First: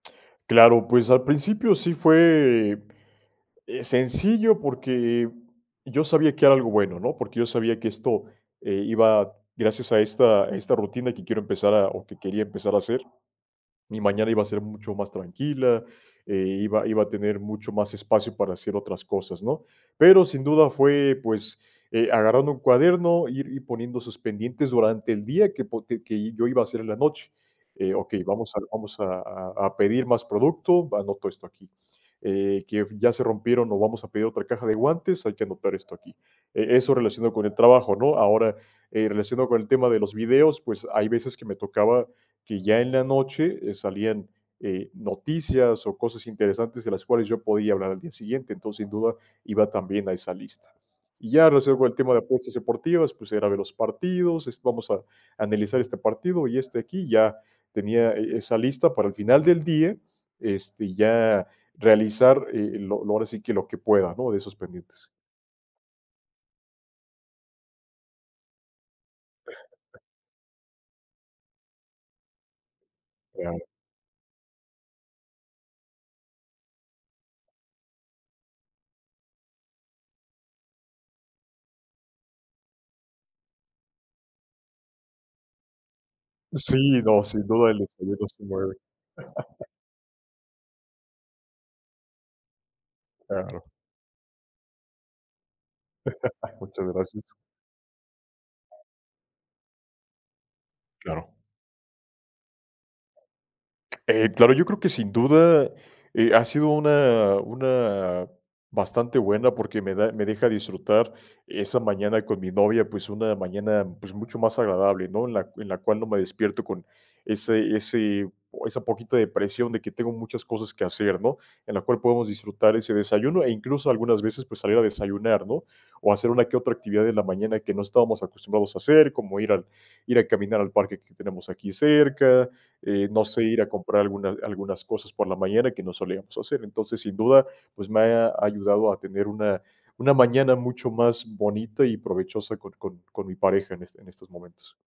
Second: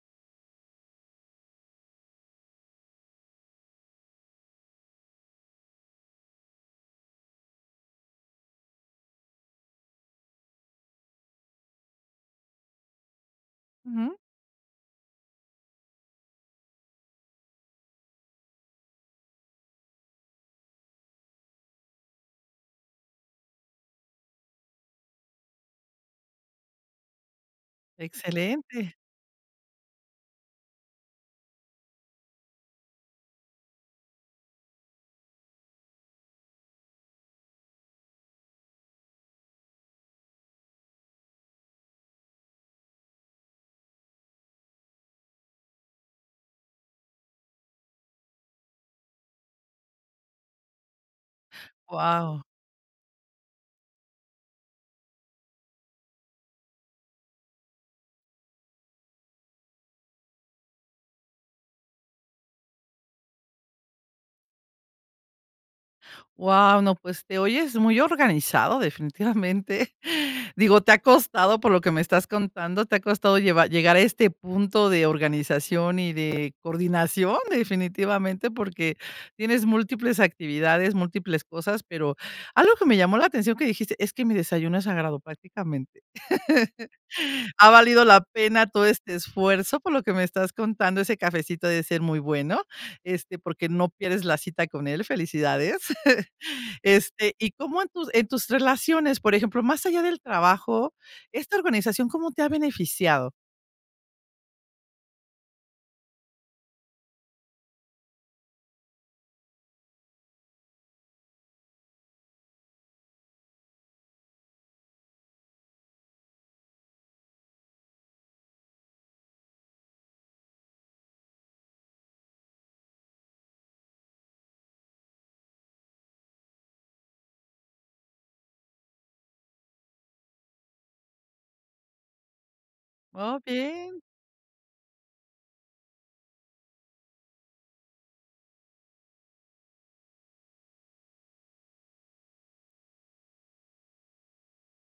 Claro, pues al principio sí fue, eh, sencillo, porque yo sabía que era algo bueno, ¿no? Porque yo sabía que esto, eh, iba gracias a esta a esta rutina que quiero empezar a o que quería empezar a hacer, mi Ujú. mañana iba a ser mucho más tranquila, eh, iba iba a tener mucho más espacio para hacer otras cosas, ¿no? Pero sin duda fue, pues, eh, agarrando un cuaderno, ir ir poniendo esos pendientes durante el día que, po que yo iba a hacer en la noche, eh, okey, vamos a Excelente. vamos a a a pedir más producto, va, anoto esto aquí, eh, que ya se rompieron o vamos a pedir otra caja de guantes, hay que anotar esto aquí, eh, eso relacionado con el trabajo, ¿no? Ahora, eh, relacionado con el tema de los videos, pues hay veces que me tocaba que ya en la noche eh, salían eh, noticias o cosas interesantes de las cuales yo podía hablar al día siguiente, entonces, sin duda iba también a esa lista. Y ya cierro con el tema de Guau. apuestas deportivas, pues era ver los partidos, este, vamos a analizar este partido y este aquí y ya tenía, eh, esa lista para el final del día, este, ya realizar, eh, lo lo, ahora sí que lo que, ¿no? De esos pendientes. Guau, no, pues te oyes muy organizado, definitivamente. Digo, te ha costado, por lo que me estás contando, te ha costado Claro. llevar llegar a este punto de organización y de coordinación, definitivamente, porque tienes múltiples actividades, múltiples cosas, pero algo que me llamó la atención que dijiste es: "Mi desayuno es sagrado, prácticamente". Sí, no, sin Ha duda el valido la desayuno se pena mueve. todo este esfuerzo, por lo que me estás contando, ese cafecito ha de ser muy bueno, este, Claro. porque no pierdes la cita con él, felicidades. Muchas gracias. Este, ¿y cómo, en tus en tus relaciones, por ejemplo, más allá del trabajo, Claro. esta organización cómo te ha beneficiado? Eh, claro, yo creo que sin duda, eh, ha sido una una bastante buena porque me da me deja disfrutar esa mañana con mi novia, pues una mañana, pues mucho más agradable, ¿no? En la en la cual no me despierto con ese ese esa poquito de presión de que tengo muchas cosas que hacer, ¿no? En la cual podemos disfrutar ese desayuno e incluso algunas veces, pues salir a desayunar, ¿no? O hacer una que otra actividad en la mañana que no estábamos acostumbrados a hacer, como ir al ir a caminar al parque que tenemos aquí cerca, eh, no sé, ir a Okey. comprar alguna algunas cosas por la mañana que no solíamos hacer. Entonces, sin duda, pues me ha ayudado a tener una una mañana mucho más bonita y provechosa con con con mi pareja en en estos momentos.